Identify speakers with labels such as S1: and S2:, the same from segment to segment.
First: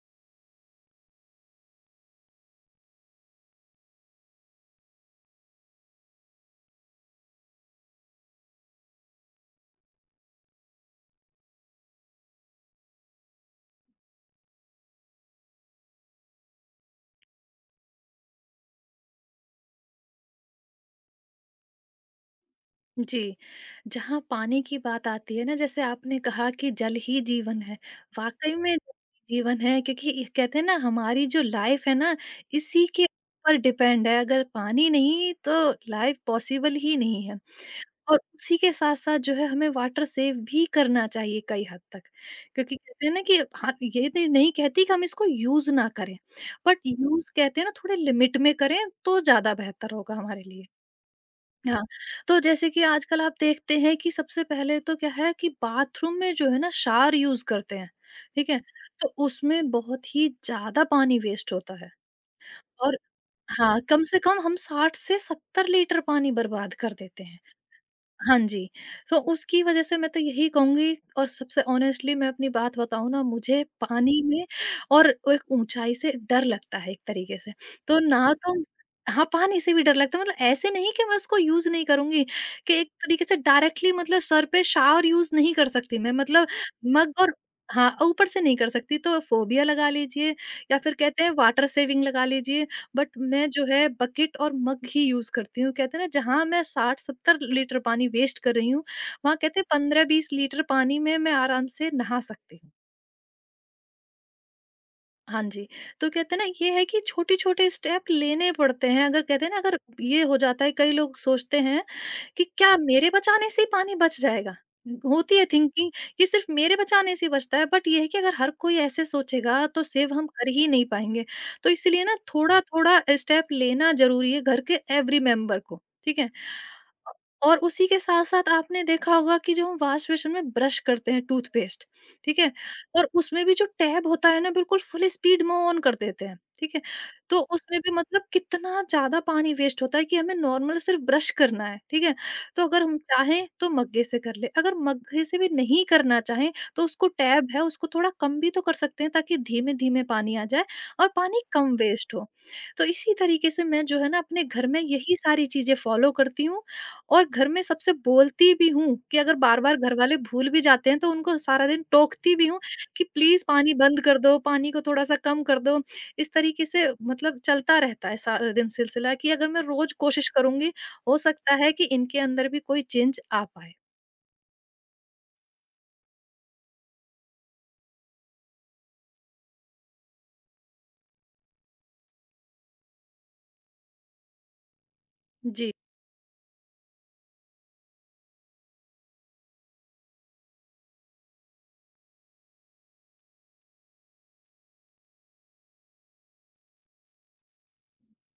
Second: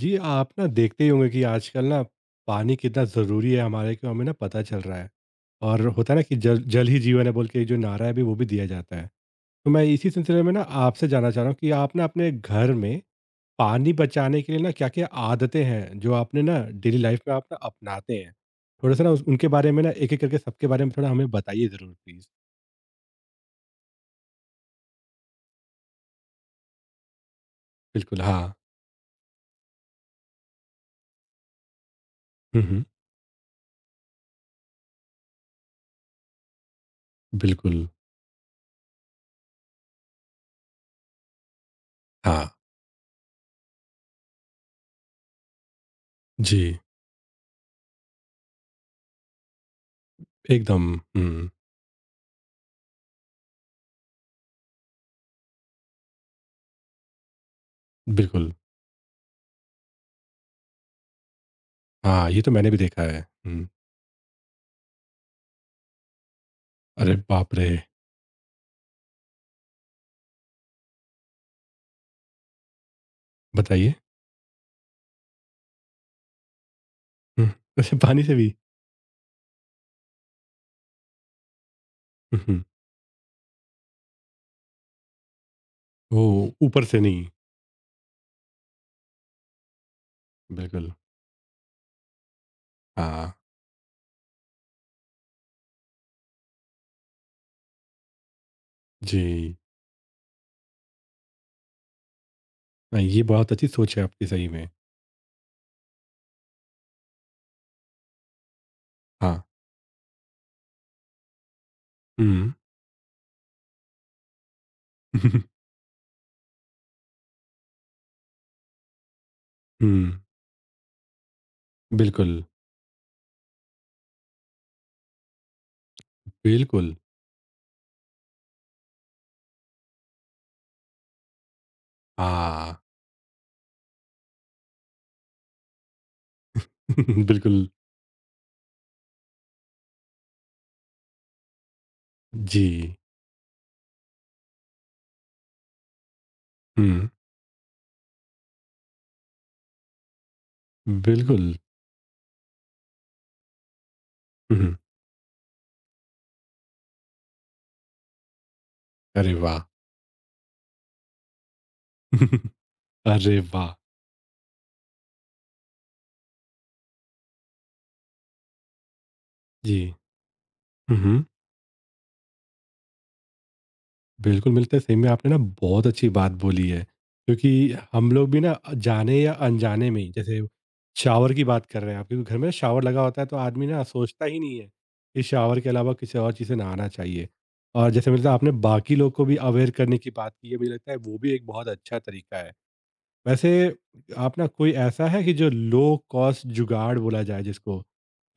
S1: जी आप ना देखते ही होंगे कि आजकल ना पानी कितना ज़रूरी है हमारे को, हमें ना पता चल रहा है। और होता है ना कि जल जल ही जीवन है बोल के जो नारा है भी वो भी दिया जाता है। तो मैं इसी सिलसिले में ना आपसे जानना चाह रहा हूँ कि आप ना अपने घर में पानी बचाने के लिए ना क्या क्या आदतें हैं जो आपने ना डेली लाइफ में आप ना अपनाते हैं। थोड़ा सा ना उनके बारे में ना एक एक करके सबके बारे में थोड़ा हमें बताइए ज़रूर प्लीज़।
S2: जी, जहाँ पानी की बात आती है ना जैसे आपने कहा कि जल ही जीवन है।
S1: बिल्कुल हाँ।
S2: वाक़ई में जल ही जीवन है, क्योंकि ये कहते हैं ना हमारी जो लाइफ़ है ना
S1: हम्म हम्म,
S2: इसी के ऊपर डिपेंड है। अगर पानी नहीं तो लाइफ़ पॉसिबल ही नहीं है।
S1: बिल्कुल।
S2: और उसी के साथ-साथ जो है हमें वाटर सेव भी करना चाहिए कई हद तक,
S1: हाँ
S2: क्योंकि कहते हैं ना कि हाँ, ये तो नहीं कहती कि हम इसको यूज़ ना करें, बट
S1: जी।
S2: यूज़ कहते हैं ना थोड़े लिमिट में करें तो ज़्यादा बेहतर होगा हमारे लिए।
S1: एकदम। हम्म,
S2: हाँ, तो जैसे कि आजकल आप देखते हैं कि सबसे पहले तो क्या है कि बाथरूम में जो है ना शावर यूज़ करते हैं,
S1: बिल्कुल।
S2: ठीक है? तो उसमें बहुत ही ज़्यादा पानी वेस्ट होता है,
S1: हाँ ये तो मैंने भी
S2: और
S1: देखा है।
S2: हाँ, कम से कम हम 60 से 70 लीटर पानी बर्बाद कर
S1: अरे
S2: देते हैं।
S1: बाप रे!
S2: हाँ जी। तो उसकी वज़ह से मैं तो यही कहूँगी, और सबसे ऑनेस्टली मैं अपनी बात बताऊँ ना, मुझे
S1: बताइए?
S2: पानी में और एक ऊँचाई से डर लगता है एक तरीके
S1: हुँ,
S2: से।
S1: अच्छा
S2: तो
S1: पानी
S2: ना
S1: से भी?
S2: तो हाँ, पानी से भी डर लगता है, मतलब ऐसे नहीं कि मैं उसको यूज़ नहीं करूँगी,
S1: हुँ, हुँ।
S2: कि एक तरीके से डायरेक्टली मतलब सर पे शावर यूज़ नहीं कर सकती मैं, मतलब
S1: ओह! ऊपर से
S2: मग,
S1: नहीं,
S2: और हाँ, ऊपर से नहीं कर सकती, तो फ़ोबिया लगा लीजिए या
S1: बिल्कुल।
S2: फिर कहते हैं वाटर सेविंग लगा लीजिए। बट
S1: हाँ,
S2: मैं जो है बकेट और मग ही यूज करती हूँ। कहते हैं ना जहाँ मैं 60-70 लीटर पानी वेस्ट कर रही हूँ, वहाँ
S1: जी।
S2: कहते हैं 15-20 लीटर पानी में मैं आराम से नहा सकती हूँ।
S1: नहीं, ये बहुत अच्छी सोच है आपकी सही में।
S2: हाँ जी, तो कहते हैं ना ये है कि छोटे-छोटे स्टेप लेने पड़ते हैं। अगर
S1: हाँ।
S2: कहते हैं ना, अगर ये हो जाता है, कई लोग सोचते हैं कि
S1: हुँ।
S2: क्या मेरे बचाने से ही पानी बच जाएगा? होती है थिंकिंग कि सिर्फ मेरे बचाने से ही बचता है, बट ये है कि अगर हर कोई ऐसे सोचेगा तो
S1: हुँ,
S2: सेव हम कर ही नहीं पाएँगे। तो इसलिए ना
S1: बिल्कुल,
S2: थोड़ा-थोड़ा स्टेप लेना ज़रूरी है घर के एवरी मेंबर को, ठीक है?
S1: बिल्कुल।
S2: अ, और उसी के साथ-साथ आपने देखा होगा कि जो हम वॉश बेसिन में ब्रश करते हैं टूथपेस्ट, ठीक है?
S1: हाँ,
S2: और उसमें भी जो टैब होता है ना बिल्कुल फुल स्पीड में ऑन कर देते हैं, ठीक है? तो
S1: बिल्कुल,
S2: उसमें भी मतलब कितना ज़्यादा पानी वेस्ट होता है, कि हमें नॉर्मल सिर्फ ब्रश करना है, ठीक है? तो अगर
S1: जी।
S2: हम चाहें तो मग्गे से कर ले, अगर मग्गे से भी नहीं करना चाहें तो
S1: हुँ,
S2: उसको टैब है उसको थोड़ा कम भी तो कर सकते हैं, ताकि धीमे धीमे पानी आ जाए और पानी
S1: बिल्कुल।
S2: कम वेस्ट हो। तो इसी तरीके से मैं जो है ना अपने
S1: हुँ,
S2: घर
S1: हुँ।
S2: में यही सारी चीजें फॉलो करती हूँ, और घर में सबसे बोलती भी हूँ कि
S1: अरे
S2: अगर बार
S1: वाह!
S2: बार घर वाले भूल भी जाते हैं तो उनको सारा दिन टोकती भी हूँ कि
S1: अरे
S2: प्लीज
S1: वाह!
S2: पानी बंद कर दो, पानी को थोड़ा सा कम कर दो। इस तरीके से मतलब चलता रहता है सारा दिन सिलसिला, कि अगर मैं रोज
S1: जी।
S2: कोशिश करूंगी,
S1: हुँ,
S2: हो
S1: हुँ।
S2: सकता है कि इनके अंदर भी कोई चेंज आ पाए।
S1: बिल्कुल मिलते हैं। सही में आपने ना बहुत अच्छी बात बोली है, क्योंकि हम लोग भी ना जाने या अनजाने में ही, जैसे शावर की बात कर रहे हैं आप, क्योंकि घर में शावर लगा होता है तो आदमी ना सोचता ही नहीं है कि शावर के
S2: जी,
S1: अलावा किसी और चीज़ से नहाना चाहिए। और जैसे मतलब आपने बाकी लोग को भी अवेयर करने की बात की है, मुझे लगता है वो भी एक बहुत अच्छा तरीका है। वैसे आप ना कोई ऐसा है कि जो लो कॉस्ट जुगाड़ बोला जाए जिसको,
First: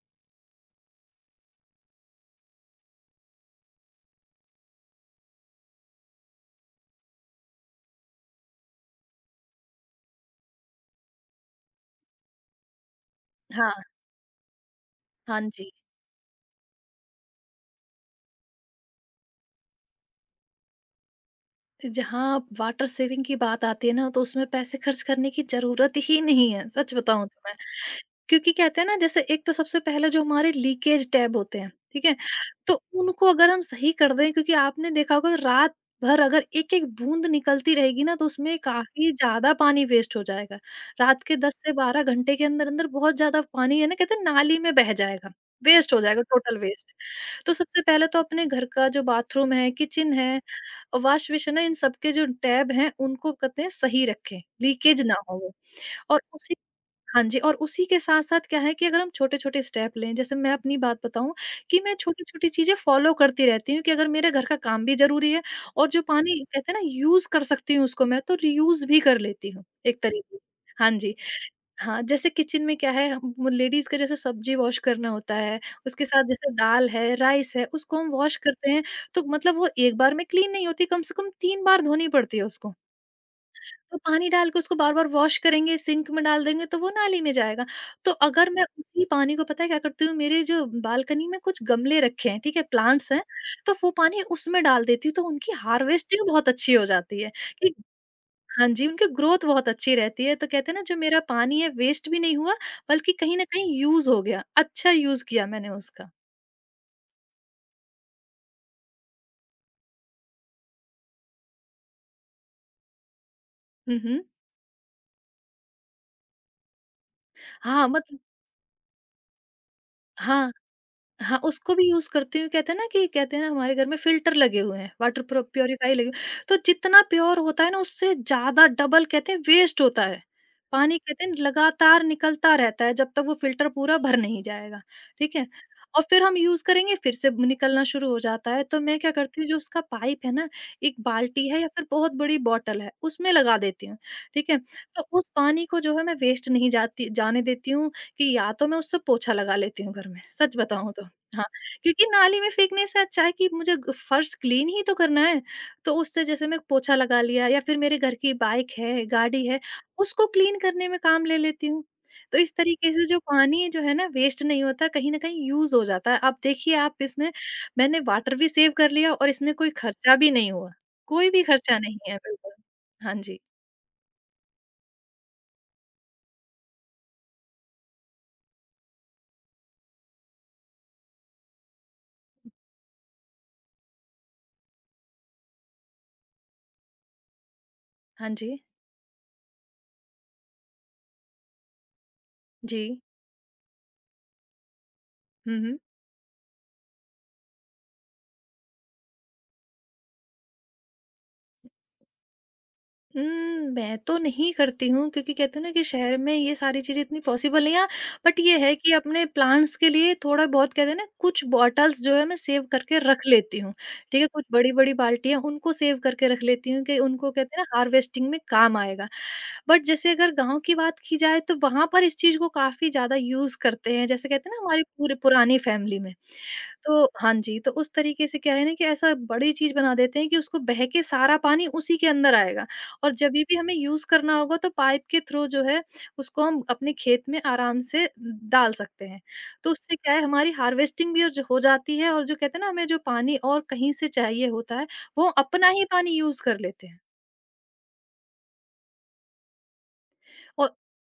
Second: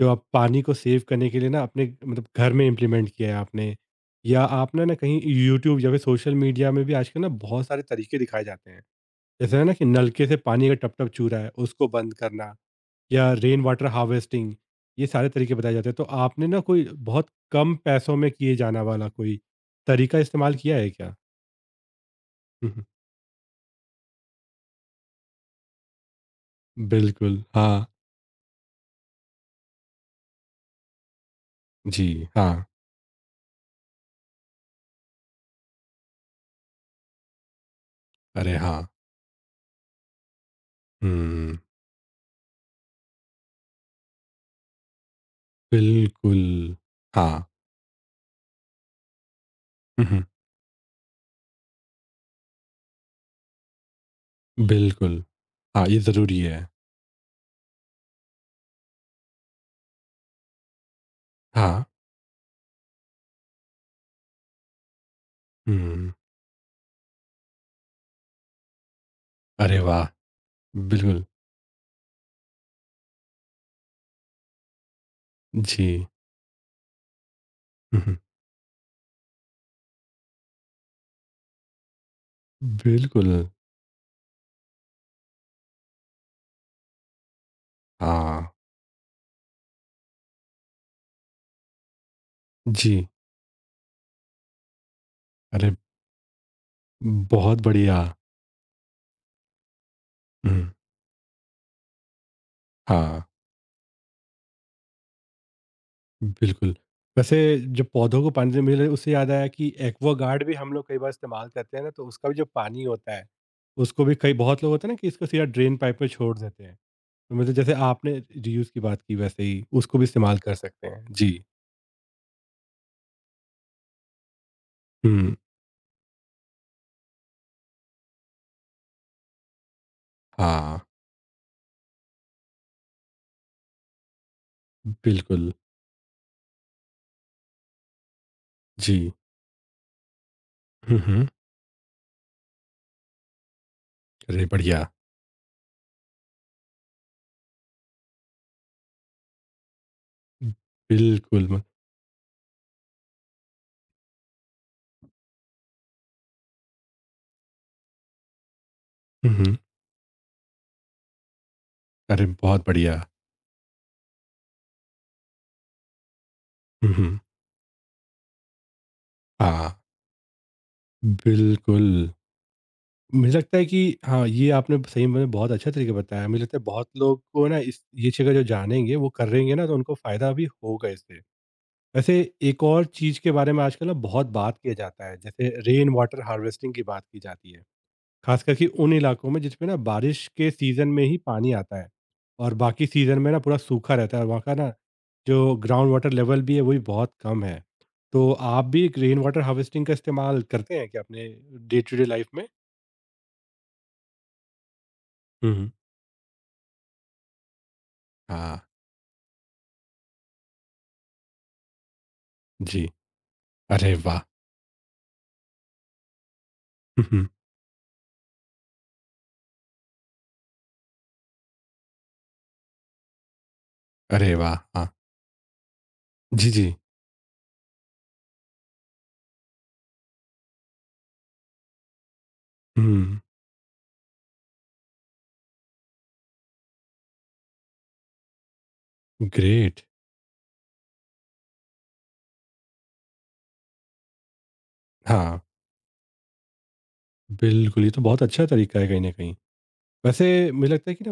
S1: जो आप पानी को सेव करने के लिए ना अपने मतलब घर में इम्प्लीमेंट किया है आपने, या आपने ना कहीं यूट्यूब या फिर सोशल मीडिया में भी आजकल ना बहुत सारे तरीके दिखाए जाते हैं, जैसे है ना कि नलके से पानी का टप टप चू रहा है उसको बंद करना, या रेन
S2: हाँ,
S1: वाटर हार्वेस्टिंग, ये सारे
S2: हाँ
S1: तरीके
S2: जी।
S1: बताए जाते हैं। तो आपने ना कोई बहुत कम पैसों में किए जाने वाला कोई तरीका इस्तेमाल किया है क्या?
S2: जहाँ वाटर सेविंग की बात आती है ना, तो उसमें पैसे खर्च करने की ज़रूरत ही नहीं है, सच बताऊँ
S1: बिल्कुल
S2: तो मैं।
S1: हाँ।
S2: क्योंकि कहते हैं ना जैसे एक तो सबसे पहले जो हमारे लीकेज टैब होते हैं, ठीक
S1: जी।
S2: है?
S1: हाँ।
S2: तो उनको अगर हम सही कर दें, क्योंकि आपने देखा होगा रात भर अगर एक-एक बूँद निकलती रहेगी ना, तो
S1: अरे
S2: उसमें
S1: हाँ।
S2: काफ़ी ज़्यादा पानी वेस्ट हो जाएगा। रात के 10
S1: हुँ,
S2: से 12 घंटे के अंदर-अंदर बहुत ज़्यादा पानी है ना, कहते हैं नाली में बह जाएगा, वेस्ट हो जाएगा,
S1: बिल्कुल।
S2: Total waste.
S1: हाँ,
S2: तो सबसे पहले तो अपने घर का जो बाथरूम है,
S1: हुँ,
S2: किचन
S1: हुँ,
S2: है, वॉश बेसिन है, इन सब के जो टैब हैं, उनको कहते हैं सही रखें, लीकेज ना
S1: बिल्कुल।
S2: हो वो।
S1: हाँ, ये
S2: और
S1: ज़रूरी
S2: उसी
S1: है।
S2: हाँ जी, और उसी के साथ-साथ क्या है कि अगर हम छोटे-छोटे स्टेप लें, जैसे मैं अपनी बात बताऊँ कि
S1: हाँ,
S2: मैं छोटी-छोटी चीज़ें फ़ॉलो करती रहती हूँ, कि अगर मेरे घर का काम भी ज़रूरी है, और जो
S1: हुँ,
S2: पानी कहते हैं ना यूज़ कर सकती हूँ उसको मैं, तो रीयूज़ भी कर लेती हूँ,
S1: अरे
S2: एक
S1: वाह!
S2: तरीके से। हाँ जी।
S1: बिल्कुल,
S2: हाँ, जैसे किचन में क्या है, हम लेडीज़ का जैसे सब्ज़ी वॉश करना होता है,
S1: जी।
S2: उसके साथ जैसे दाल है, राइस है, उसको
S1: हुँ,
S2: हम
S1: हुँ,
S2: वॉश करते हैं, तो मतलब वो एक बार में क्लीन नहीं होती, कम से कम 3 बार धोनी पड़ती है उसको।
S1: बिल्कुल,
S2: तो पानी डाल के उसको बार-बार वॉश करेंगे, सिंक में डाल देंगे, तो वो नाली में जाएगा। तो
S1: हाँ,
S2: अगर मैं उसी पानी को, पता है क्या करती हूँ, मेरे जो बालकनी में कुछ गमले रखे हैं, ठीक है?
S1: जी।
S2: प्लांट्स हैं, तो वो पानी उसमें डाल देती हूँ, तो उनकी
S1: अरे,
S2: हार्वेस्टिंग बहुत अच्छी हो जाती है।
S1: बहुत
S2: कि
S1: बढ़िया।
S2: हाँ जी, उनकी ग्रोथ बहुत अच्छी रहती है, तो
S1: हुँ,
S2: कहते हैं ना जो मेरा पानी है वेस्ट भी नहीं हुआ, बल्कि
S1: हाँ,
S2: कहीं न कहीं यूज़ हो गया, अच्छा यूज़ किया मैंने उसका।
S1: बिल्कुल। वैसे जब पौधों को पानी देने मिले उससे याद आया कि एक्वागार्ड भी हम लोग कई बार इस्तेमाल करते हैं ना, तो उसका भी जो पानी होता है,
S2: हुँ,
S1: उसको भी
S2: हुँ।
S1: कई बहुत लोग होते हैं ना कि इसको सीधा ड्रेन पाइप में छोड़ देते हैं। मतलब जैसे
S2: हाँ,
S1: आपने
S2: मतलब
S1: रीयूज़ की बात की वैसे ही उसको भी इस्तेमाल
S2: हाँ।
S1: कर सकते हैं।
S2: हाँ,
S1: जी।
S2: उसको भी यूज़ करती हूँ। कहते हैं ना हमारे घर में फ़िल्टर लगे हुए हैं, वाटर
S1: हुँ।
S2: प्रो प्यूरीफायर लगे हुए हैं। तो जितना प्योर होता है ना उससे ज़्यादा डबल कहते हैं वेस्ट होता है।
S1: हाँ।
S2: पानी कहते हैं लगातार निकलता रहता है जब तक वो फ़िल्टर पूरा भर नहीं जाएगा, ठीक है?
S1: बिल्कुल।
S2: और फिर हम यूज़ करेंगे, फिर से निकलना शुरू हो जाता है। तो मैं
S1: जी।
S2: क्या करती हूँ, जो उसका पाइप है ना, एक
S1: हुँ, हुँ।
S2: बाल्टी है या फिर बहुत बड़ी बॉटल है, उसमें लगा देती हूँ,
S1: अरे
S2: ठीक है?
S1: बढ़िया।
S2: तो उस पानी को जो है मैं वेस्ट नहीं जाती जाने देती हूँ, कि या तो मैं उससे पोछा लगा लेती हूँ घर में, सच बताऊँ तो। हाँ,
S1: बिल्कुल म।
S2: क्योंकि नाली में फेंकने से अच्छा है कि मुझे ग फर्श क्लीन ही तो करना है, तो उससे जैसे मैं पोछा लगा लिया, या फिर मेरे घर की बाइक है,
S1: हुँ,
S2: गाड़ी
S1: हुँ।
S2: है, उसको क्लीन करने में काम ले लेती हूँ।
S1: अरे
S2: तो इस
S1: बहुत
S2: तरीके
S1: बढ़िया।
S2: से जो पानी जो है ना वेस्ट नहीं होता, कहीं न कहीं यूज़ हो जाता है। आप देखिए,
S1: हुँ,
S2: आप
S1: हुँ।
S2: इसमें मैंने वाटर भी सेव कर लिया और इसमें कोई
S1: हाँ।
S2: खर्चा भी नहीं हुआ। कोई भी खर्चा
S1: बिल्कुल।
S2: नहीं है बिल्कुल। हाँ
S1: मुझे
S2: जी।
S1: लगता है कि हाँ, ये आपने सही में मतलब बहुत अच्छा तरीका बताया। मुझे लगता है बहुत लोग को ना इस ये चीज़ का जो जानेंगे वो करेंगे ना तो उनको फ़ायदा भी होगा इससे। वैसे एक और चीज़ के बारे में आजकल ना बहुत बात किया जाता है, जैसे रेन वाटर हार्वेस्टिंग की बात की जाती है।
S2: हाँ
S1: खास
S2: जी।
S1: करके उन इलाकों में जिसमें ना बारिश के सीज़न में ही पानी आता है और
S2: जी।
S1: बाकी सीज़न में ना पूरा सूखा रहता है, और वहाँ का ना जो
S2: हुँ, हुँ।
S1: ग्राउंड वाटर लेवल भी है वो भी बहुत कम है। तो आप भी रेन वाटर हार्वेस्टिंग का इस्तेमाल करते हैं क्या अपने डे टू डे लाइफ में?
S2: मैं तो नहीं करती हूँ, क्योंकि कहते हैं
S1: हम्म।
S2: ना कि शहर में ये सारी चीज़ें इतनी पॉसिबल नहीं है। बट ये
S1: हाँ
S2: है कि अपने प्लांट्स के लिए थोड़ा-बहुत, कहते हैं ना, कुछ बॉटल्स जो है मैं सेव
S1: जी।
S2: करके रख लेती हूँ।
S1: अरे
S2: ठीक
S1: वाह।
S2: है? कुछ बड़ी-बड़ी बाल्टियाँ उनको सेव करके रख लेती हूँ कि
S1: हम्म,
S2: उनको कहते हैं ना हार्वेस्टिंग में काम आएगा। बट जैसे अगर गाँव की बात की जाए तो वहाँ पर इस चीज़ को काफ़ी ज़्यादा यूज़ करते हैं। जैसे
S1: अरे
S2: कहते
S1: वाह।
S2: हैं ना हमारी
S1: हाँ।
S2: पूरी पुरानी फैमिली में।
S1: जी जी।
S2: तो हाँ जी, तो उस तरीके से क्या है ना, कि ऐसा बड़ी चीज़ बना देते हैं कि उसको बह के सारा पानी उसी के अंदर आएगा। और
S1: हम्म।
S2: जभी भी हमें यूज़ करना होगा तो पाइप के थ्रू जो है उसको हम अपने खेत में आराम से डाल सकते हैं। तो
S1: ग्रेट।
S2: उससे क्या है, हमारी हार्वेस्टिंग भी ज हो जाती है, और जो कहते हैं ना हमें जो पानी और कहीं से चाहिए होता है, वो हम
S1: हाँ।
S2: अपना ही पानी यूज़ कर लेते हैं।
S1: बिल्कुल ये तो बहुत अच्छा तरीका है कहीं ना कहीं। वैसे मुझे
S2: और
S1: लगता है कि ना,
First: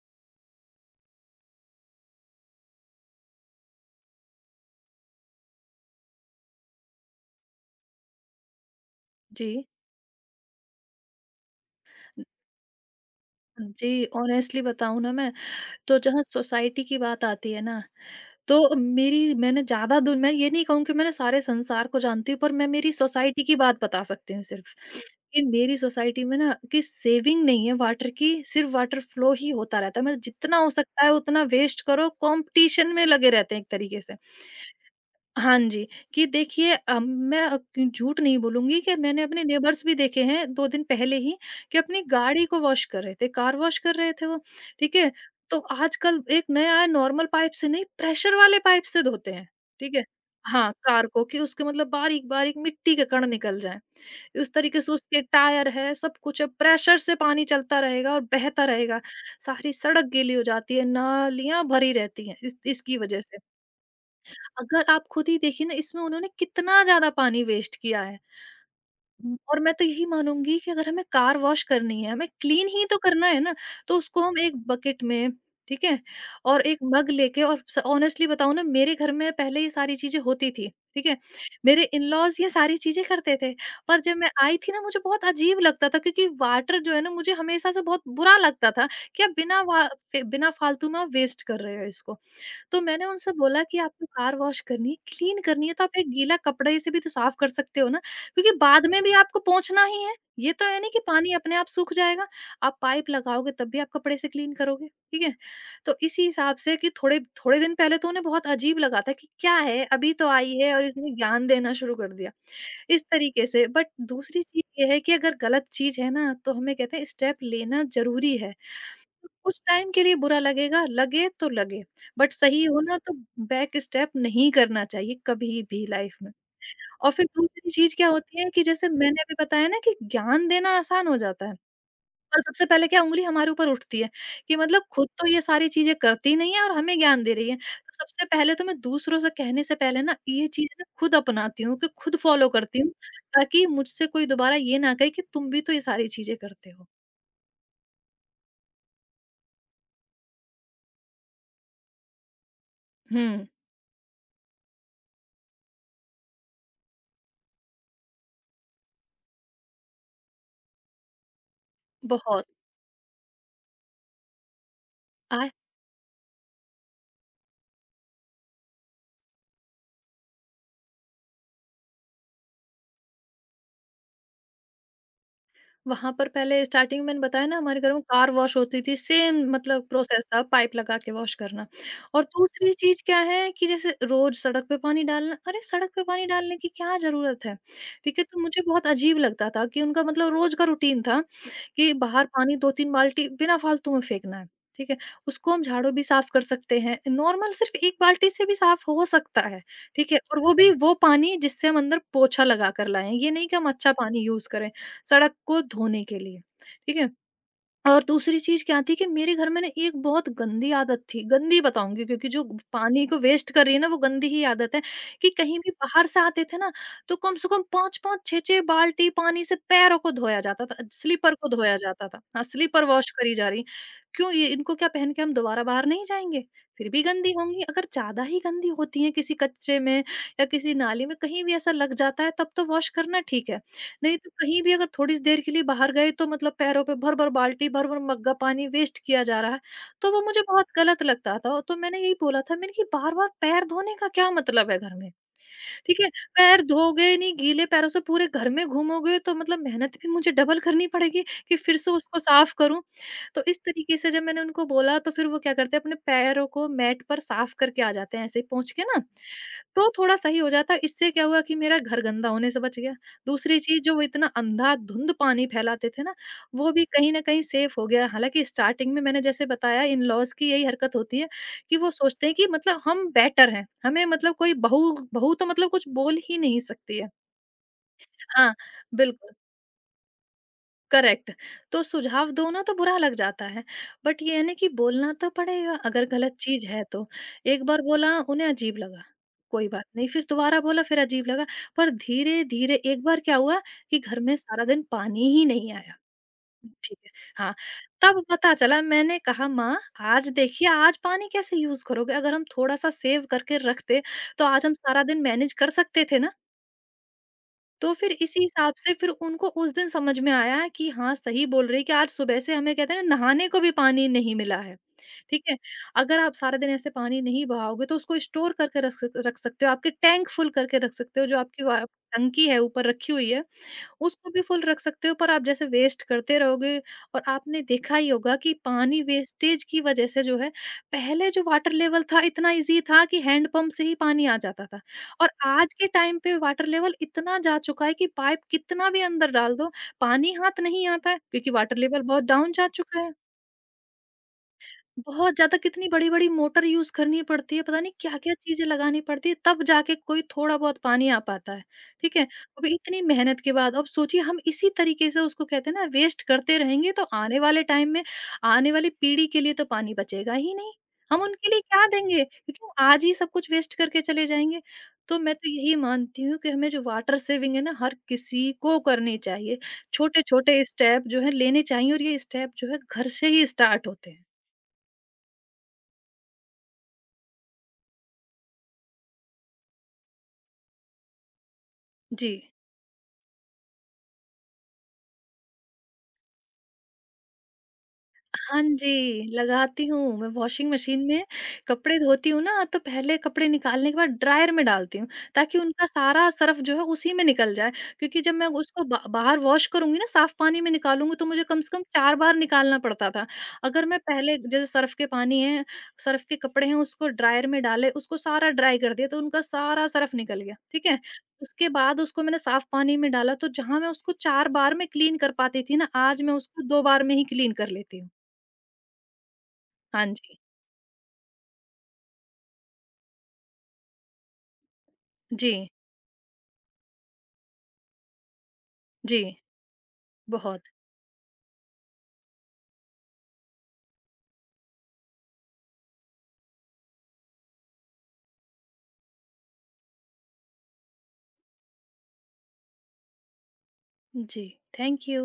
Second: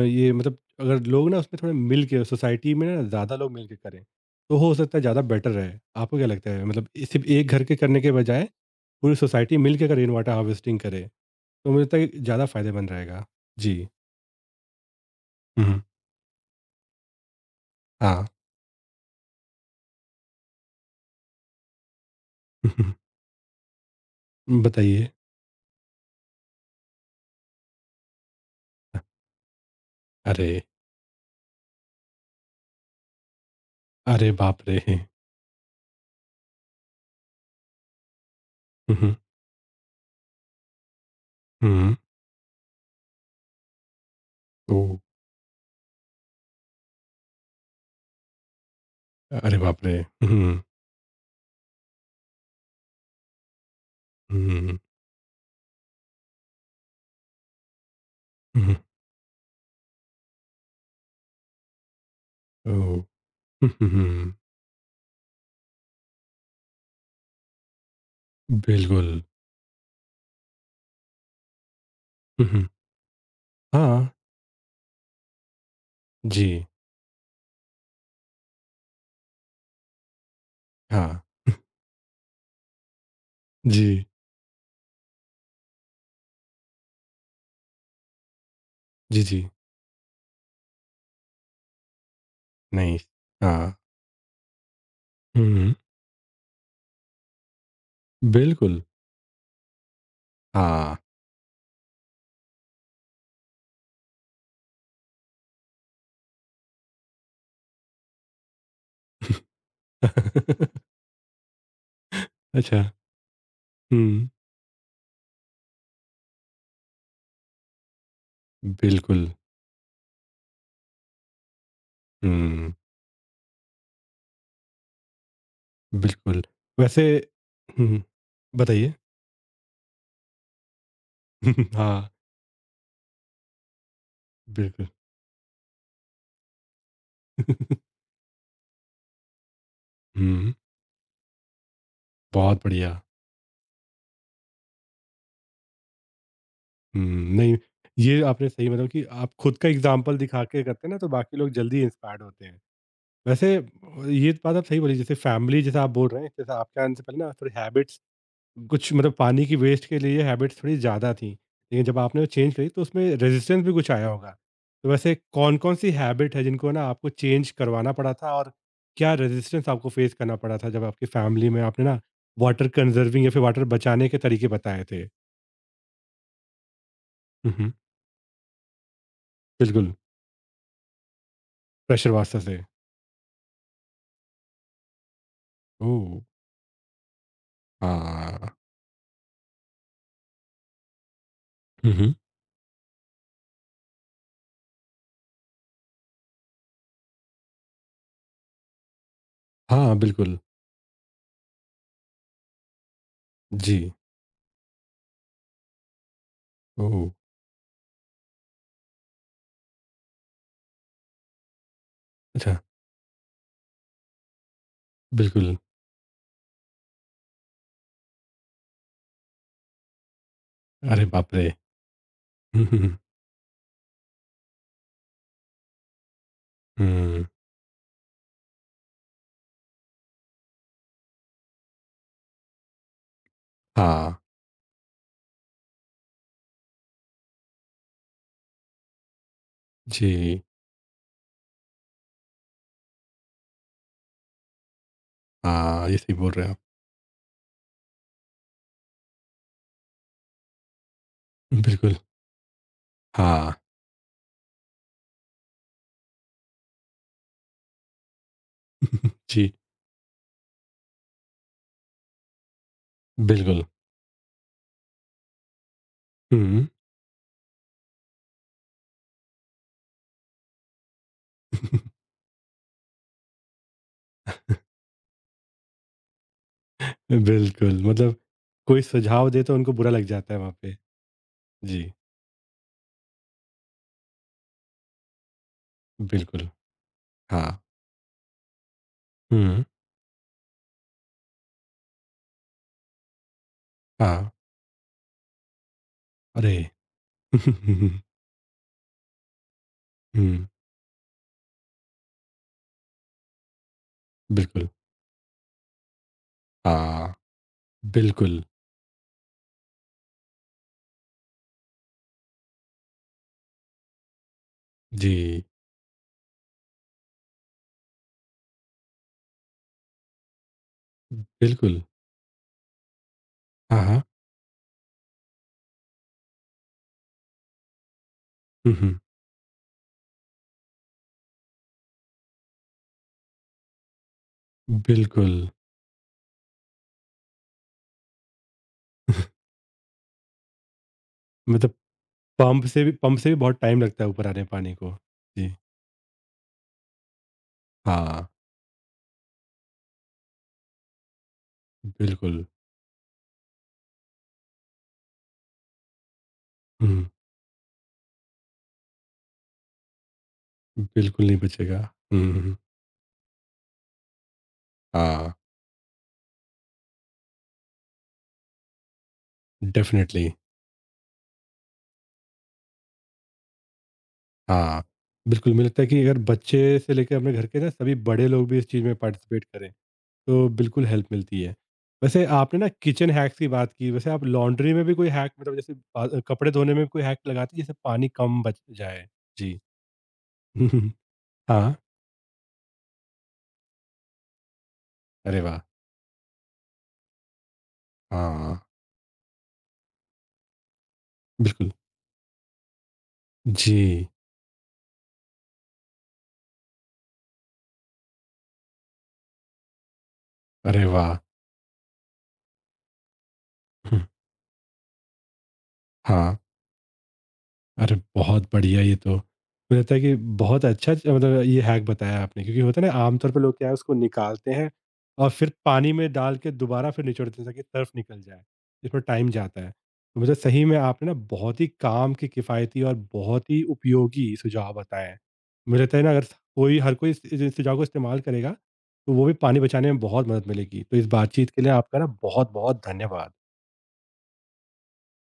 S1: ये मतलब अगर लोग ना उसमें थोड़े मिल के सोसाइटी में ना ज़्यादा लोग मिल के करें तो हो सकता है ज़्यादा बेटर रहे। आपको क्या लगता है? मतलब ये सिर्फ एक घर के करने के बजाय पूरी
S2: जी।
S1: सोसाइटी मिल के अगर रेन वाटर हार्वेस्टिंग करे तो मुझे लगता है कि ज़्यादा फायदेमंद रहेगा। जी।
S2: जी, ऑनेस्टली बताऊँ ना मैं,
S1: हम्म,
S2: तो जहाँ सोसाइटी की बात आती है ना,
S1: हाँ।
S2: तो मेरी मैंने ज़्यादा दूर मैं ये नहीं कहूँ कि मैंने सारे संसार को जानती हूँ, पर मैं मेरी सोसाइटी की बात बता सकती हूँ सिर्फ़,
S1: बताइए।
S2: कि मेरी सोसाइटी में ना कि सेविंग नहीं है वाटर की, सिर्फ़ वाटर फ्लो ही होता रहता है। मतलब जितना
S1: अरे,
S2: हो सकता है उतना वेस्ट करो, कॉम्पिटिशन में लगे रहते हैं एक तरीके से।
S1: अरे बाप रे।
S2: हाँ जी, कि देखिए मैं क झूठ नहीं बोलूँगी कि
S1: हम्म,
S2: मैंने अपने नेबर्स भी देखे हैं 2 दिन पहले ही कि
S1: हम्म,
S2: अपनी गाड़ी को वॉश कर रहे थे, कार वॉश कर रहे थे वो,
S1: ओ,
S2: ठीक है? तो आजकल एक नया है, नॉर्मल पाइप से नहीं, प्रेशर वाले पाइप से धोते हैं,
S1: अरे बाप
S2: ठीक
S1: रे।
S2: है?
S1: हम्म,
S2: हाँ, कार को, कि उसके मतलब बारीक-बारीक मिट्टी के कण निकल जाएँ। उस
S1: हम्म,
S2: तरीके से उसके टायर है, सब कुछ है, प्रेशर से पानी चलता रहेगा और बहता
S1: हम्म,
S2: रहेगा। सारी सड़क गीली हो जाती है, नालियाँ भरी रहती हैं इस इसकी
S1: ओ,
S2: वजह से।
S1: हम्म,
S2: अगर आप खुद ही देखिए ना, इसमें उन्होंने कितना ज़्यादा पानी वेस्ट किया है।
S1: बिल्कुल।
S2: हुँ। और मैं तो यही मानूँगी कि अगर हमें कार वॉश करनी है, हमें
S1: हम्म,
S2: क्लीन ही तो करना है ना, तो
S1: हाँ।
S2: उसको हम एक बकेट में, ठीक है? और
S1: जी।
S2: एक मग लेके, और स ऑनेस्टली बताऊँ ना, मेरे घर में पहले ये सारी चीज़ें होती थी, ठीक है?
S1: हाँ।
S2: मेरे इन-लॉज़ ये सारी चीज़ें करते थे। पर
S1: जी,
S2: जब मैं आई थी ना, मुझे बहुत अजीब लगता था, क्योंकि वाटर जो है ना, मुझे हमेशा से बहुत बुरा लगता था
S1: जी,
S2: कि आप
S1: जी।
S2: बिना वा फे बिना फ़ालतू में आप वेस्ट कर रहे हो इसको। तो मैंने
S1: नाइस।
S2: उनसे बोला
S1: हाँ।
S2: कि आपको कार वॉश करनी है, क्लीन करनी
S1: हुँ,
S2: है, तो आप एक गीला कपड़े से भी तो साफ कर सकते हो ना, क्योंकि
S1: बिल्कुल।
S2: बाद में भी आपको पोंछना ही है। ये तो है नहीं
S1: हाँ।
S2: कि पानी अपने आप सूख जाएगा। आप पाइप लगाओगे तब भी आप कपड़े से क्लीन करोगे, ठीक है? तो इसी हिसाब से कि थोड़े थोड़े दिन पहले तो उन्हें बहुत अजीब लगा था कि क्या है, अभी तो आई है और इसने ज्ञान देना शुरू कर दिया।
S1: अच्छा,
S2: इस तरीके से, बट
S1: हुँ।
S2: दूसरी चीज़ ये है कि अगर गलत चीज़ है ना, तो हमें कहते हैं स्टेप लेना ज़रूरी है।
S1: बिल्कुल,
S2: कुछ टाइम के लिए बुरा लगेगा, लगे तो लगे, बट सही
S1: हुँ।
S2: हो ना, तो बैक स्टेप नहीं करना चाहिए कभी भी लाइफ़ में।
S1: बिल्कुल, वैसे,
S2: और फिर दूसरी चीज़
S1: हुँ,
S2: क्या होती है कि जैसे
S1: बताइए?
S2: मैंने अभी बताया ना, कि ज्ञान देना आसान हो जाता है।
S1: हाँ,
S2: और सबसे पहले क्या, उँगली हमारे ऊपर उठती है कि मतलब
S1: बिल्कुल।
S2: खुद तो ये सारी चीज़ें करती नहीं है और हमें ज्ञान दे रही है। तो सबसे पहले तो मैं दूसरों से कहने से पहले ना, ये
S1: हुँ,
S2: चीज़ ना खुद अपनाती हूँ, कि खुद फ़ॉलो
S1: बहुत
S2: करती हूँ,
S1: बढ़िया।
S2: ताकि मुझसे कोई दोबारा ये ना कहे कि तुम भी तो ये सारी चीज़ें करते हो।
S1: हुँ, नहीं, ये आपने सही मतलब कि आप खुद का एग्ज़ाम्पल दिखा के करते हैं ना, तो बाकी लोग जल्दी इंस्पायर्ड होते हैं।
S2: हुँ,
S1: वैसे ये बात आप सही बोली, जैसे फैमिली जैसा आप बोल रहे हैं, जैसे आपके आने से पहले ना थोड़ी हैबिट्स, कुछ मतलब पानी की वेस्ट के लिए ये हैबिट्स थोड़ी ज़्यादा थी, लेकिन जब आपने वो
S2: बहुत।
S1: चेंज करी तो उसमें रेजिस्टेंस भी कुछ आया होगा। तो वैसे
S2: आ
S1: कौन कौन सी हैबिट है जिनको ना आपको चेंज करवाना पड़ा था और क्या रेजिस्टेंस आपको फेस करना पड़ा था जब आपकी फैमिली में आपने ना वाटर कंजर्विंग या फिर वाटर बचाने के तरीके बताए थे?
S2: वहाँ पर पहले स्टार्टिंग में मैंने बताया ना,
S1: हम्म,
S2: हमारे घर में कार वॉश होती थी, सेम मतलब
S1: बिल्कुल।
S2: प्रोसेस था, पाइप लगा के वॉश करना।
S1: प्रेशर
S2: और
S1: वास्ता से।
S2: दूसरी चीज़ क्या है कि जैसे रोज़ सड़क पे पानी डालना। अरे! सड़क पे
S1: ओह।
S2: पानी डालने की क्या ज़रूरत है? ठीक है, तो
S1: हाँ।
S2: मुझे बहुत अजीब लगता था कि उनका मतलब रोज़ का रूटीन था कि
S1: हम्म,
S2: बाहर पानी 2-3 बाल्टी बिना फालतू में फेंकना है। ठीक है? उसको हम झाड़ू भी साफ़ कर सकते हैं, नॉर्मल सिर्फ़ 1 बाल्टी से भी साफ़ हो सकता है।
S1: हाँ।
S2: ठीक है?
S1: बिल्कुल।
S2: और वो भी वो पानी जिससे हम अंदर पोछा लगा कर लाएँ, ये नहीं कि हम
S1: जी।
S2: अच्छा पानी यूज़ करें सड़क को धोने के लिए, ठीक
S1: ओह।
S2: है? और दूसरी चीज़ क्या थी कि मेरे घर में ना, एक बहुत गंदी आदत थी, गंदी बताऊँगी क्योंकि जो
S1: अच्छा।
S2: पानी को वेस्ट कर रही है ना, वो गंदी ही आदत है कि
S1: बिल्कुल।
S2: कहीं भी बाहर से आते थे ना, तो कम से कम 5-5 6-6 बाल्टी पानी से पैरों को धोया जाता था,
S1: अरे बाप
S2: स्लीपर
S1: रे।
S2: को धोया जाता था। हाँ,
S1: हम्म,
S2: स्लीपर
S1: हम्म,
S2: वॉश करी जा रही। क्यों? ये इनको क्या पहन के हम दोबारा बाहर नहीं जाएँगे? फिर भी
S1: हम्म,
S2: गंदी होंगी। अगर ज़्यादा ही गंदी होती हैं, किसी कचरे में या किसी नाली में कहीं भी ऐसा लग जाता है, तब तो वॉश करना ठीक है। नहीं
S1: हाँ।
S2: तो कहीं भी अगर थोड़ी सी देर के लिए बाहर गए, तो मतलब पैरों पे भर भर बाल्टी, भर भर मग्गा पानी वेस्ट किया जा रहा है। तो वो मुझे
S1: जी।
S2: बहुत गलत लगता था, तो मैंने यही बोला था मैंने कि बार बार पैर धोने का क्या मतलब है घर में,
S1: हाँ ये
S2: ठीक है?
S1: सही बोल रहे हैं आप।
S2: पैर धोगे नहीं, गीले पैरों से पूरे घर में घूमोगे, तो मतलब मेहनत भी मुझे डबल करनी पड़ेगी कि फिर से
S1: बिल्कुल,
S2: उसको साफ करूँ। तो
S1: हाँ,
S2: इस तरीके से जब मैंने उनको बोला, तो फिर वो क्या करते हैं, अपने पैरों को मैट पर साफ करके आ जाते हैं, ऐसे ही पोंछ के ना।
S1: जी,
S2: तो थोड़ा सही हो जाता है। इससे क्या हुआ कि मेरा घर गंदा होने से बच गया। दूसरी
S1: बिल्कुल।
S2: चीज़ जो वो इतना अंधाधुंध पानी फैलाते थे ना,
S1: हुँ,
S2: वो भी कहीं न कहीं सेफ हो गया। हालाँकि स्टार्टिंग में मैंने जैसे बताया, इन-लॉज़ की यही हरकत होती है कि वो सोचते हैं कि मतलब हम बेटर हैं, हमें मतलब कोई बहू बहू तो मतलब कुछ बोल ही नहीं सकती है।
S1: बिल्कुल, मतलब
S2: हाँ,
S1: कोई सुझाव
S2: बिल्कुल,
S1: दे तो उनको बुरा लग जाता है वहाँ पे।
S2: करेक्ट। तो
S1: जी,
S2: सुझाव दो ना तो बुरा लग जाता है, बट ये है ना कि बोलना तो पड़ेगा अगर गलत
S1: बिल्कुल,
S2: चीज़ है तो।
S1: हाँ।
S2: एक बार बोला, उन्हें अजीब लगा,
S1: हुँ,
S2: कोई बात नहीं, फिर दोबारा बोला, फिर अजीब लगा। पर धीरे-धीरे एक बार क्या हुआ कि घर
S1: हाँ,
S2: में सारा दिन पानी ही नहीं आया।
S1: अरे!
S2: ठीक है, हाँ। तब पता चला, मैंने कहा, माँ, आज
S1: हुँ,
S2: देखिए, आज पानी कैसे यूज़ करोगे? अगर हम थोड़ा-सा सेव करके रखते, तो आज
S1: बिल्कुल,
S2: हम सारा दिन मैनेज कर सकते थे ना।
S1: हाँ,
S2: तो फिर इसी
S1: बिल्कुल,
S2: हिसाब से फिर उनको उस दिन समझ में आया है कि हाँ, सही बोल रही है, कि आज सुबह से हमें कहते हैं ना, नहाने को भी पानी नहीं मिला है।
S1: जी,
S2: ठीक है? अगर आप सारा दिन ऐसे पानी नहीं बहाओगे, तो उसको स्टोर करके रख सकते हो। आपके टैंक फुल करके रख सकते हो, जो आपकी
S1: बिल्कुल,
S2: वा टंकी है ऊपर रखी हुई है।
S1: हाँ, हाँ।
S2: उसको भी फुल रख सकते हो, पर आप जैसे वेस्ट करते रहोगे, और आपने देखा ही होगा कि
S1: हुँ, हुँ,
S2: पानी वेस्टेज की वजह से जो है, पहले जो वाटर लेवल था, इतना इजी था कि हैंडपंप से ही पानी आ जाता था, और
S1: बिल्कुल,
S2: आज के टाइम पे वाटर लेवल इतना जा चुका है कि पाइप कितना भी अंदर डाल दो, पानी हाथ नहीं आता है, क्योंकि
S1: मतलब
S2: वाटर लेवल बहुत डाउन
S1: पंप
S2: जा
S1: से भी
S2: चुका है।
S1: पंप से भी बहुत टाइम लगता है ऊपर आने पानी को।
S2: बहुत
S1: जी,
S2: ज़्यादा कितनी बड़ी-बड़ी मोटर यूज़ करनी पड़ती है, पता नहीं
S1: हाँ,
S2: क्या-क्या चीज़ें लगानी पड़ती है, तब जाके कोई थोड़ा बहुत पानी आ पाता है, ठीक है?
S1: बिल्कुल,
S2: अब इतनी मेहनत के बाद अब सोचिए, हम इसी तरीके से उसको कहते हैं ना, वेस्ट करते रहेंगे, तो
S1: हुँ,
S2: आने वाले टाइम में, आने वाली पीढ़ी के लिए तो पानी बचेगा ही नहीं। हम
S1: बिल्कुल नहीं
S2: उनके लिए
S1: बचेगा।
S2: क्या देंगे?
S1: हुँ,
S2: क्योंकि वो आज ही सब कुछ वेस्ट करके चले जाएँगे। तो
S1: हाँ,
S2: मैं तो यही मानती हूँ कि हमें जो वाटर सेविंग है ना, हर किसी को करनी चाहिए।
S1: डेफ़िनेटली।
S2: छोटे-छोटे स्टेप जो है लेने चाहिए, और ये स्टेप जो है घर से ही स्टार्ट होते हैं।
S1: हाँ, बिल्कुल, मुझे लगता है कि अगर बच्चे से लेकर अपने घर के ना सभी बड़े लोग भी इस चीज़ में पार्टिसिपेट करें, तो बिल्कुल हेल्प मिलती है। वैसे
S2: जी।
S1: आपने ना किचन हैक्स की बात की, वैसे आप लॉन्ड्री में भी कोई हैक मतलब जैसे प कपड़े धोने में कोई हैक लगाती हैं, जिससे पानी कम बच
S2: हाँ
S1: जाए?
S2: जी,
S1: जी।
S2: लगाती हूँ। मैं वॉशिंग
S1: हम्म,
S2: मशीन में
S1: हाँ,
S2: कपड़े धोती हूँ ना, तो पहले कपड़े निकालने के बाद ड्रायर में डालती हूँ,
S1: अरे
S2: ताकि
S1: वाह!
S2: उनका सारा सर्फ जो है उसी में निकल जाए। क्योंकि जब मैं
S1: हाँ,
S2: उसको बा बाहर वॉश करूँगी ना, साफ पानी में निकालूँगी, तो मुझे कम
S1: बिल्कुल।
S2: से कम 4 बार निकालना पड़ता था। अगर मैं
S1: जी,
S2: पहले जैसे सर्फ के पानी है, सर्फ के कपड़े हैं, उसको ड्रायर में डाले, उसको सारा ड्राई कर दिया, तो उनका सारा सर्फ निकल गया,
S1: अरे
S2: ठीक है?
S1: वाह!
S2: उसके बाद उसको मैंने साफ पानी में डाला, तो जहाँ मैं
S1: हुँ,
S2: उसको 4 बार में क्लीन कर पाती थी ना, आज मैं
S1: हाँ।
S2: उसको 2 बार में ही क्लीन कर
S1: अरे!
S2: लेती हूँ।
S1: बहुत बढ़िया ये तो। मुझे लगता है
S2: हाँ
S1: कि
S2: जी।
S1: बहुत अच्छा च मतलब ये हैक बताया आपने, क्योंकि होता है ना आमतौर पे लोग क्या है उसको निकालते हैं और फिर
S2: जी,
S1: पानी में डाल के दोबारा फिर निचोड़ते हैं ताकि सर्फ़ निकल जाए। इसमें
S2: जी,
S1: टाइम जाता है। तो मतलब
S2: बहुत।
S1: सही में आपने ना बहुत ही काम की, किफ़ायती और बहुत ही उपयोगी सुझाव बताएँ हैं। मुझे लगता है ना अगर स कोई हर कोई इस सुझाव को इस्तेमाल करेगा, तो वो भी पानी बचाने में बहुत मदद मिलेगी। तो इस बातचीत के लिए आपका ना बहुत-बहुत धन्यवाद।
S2: जी, थैंक यू।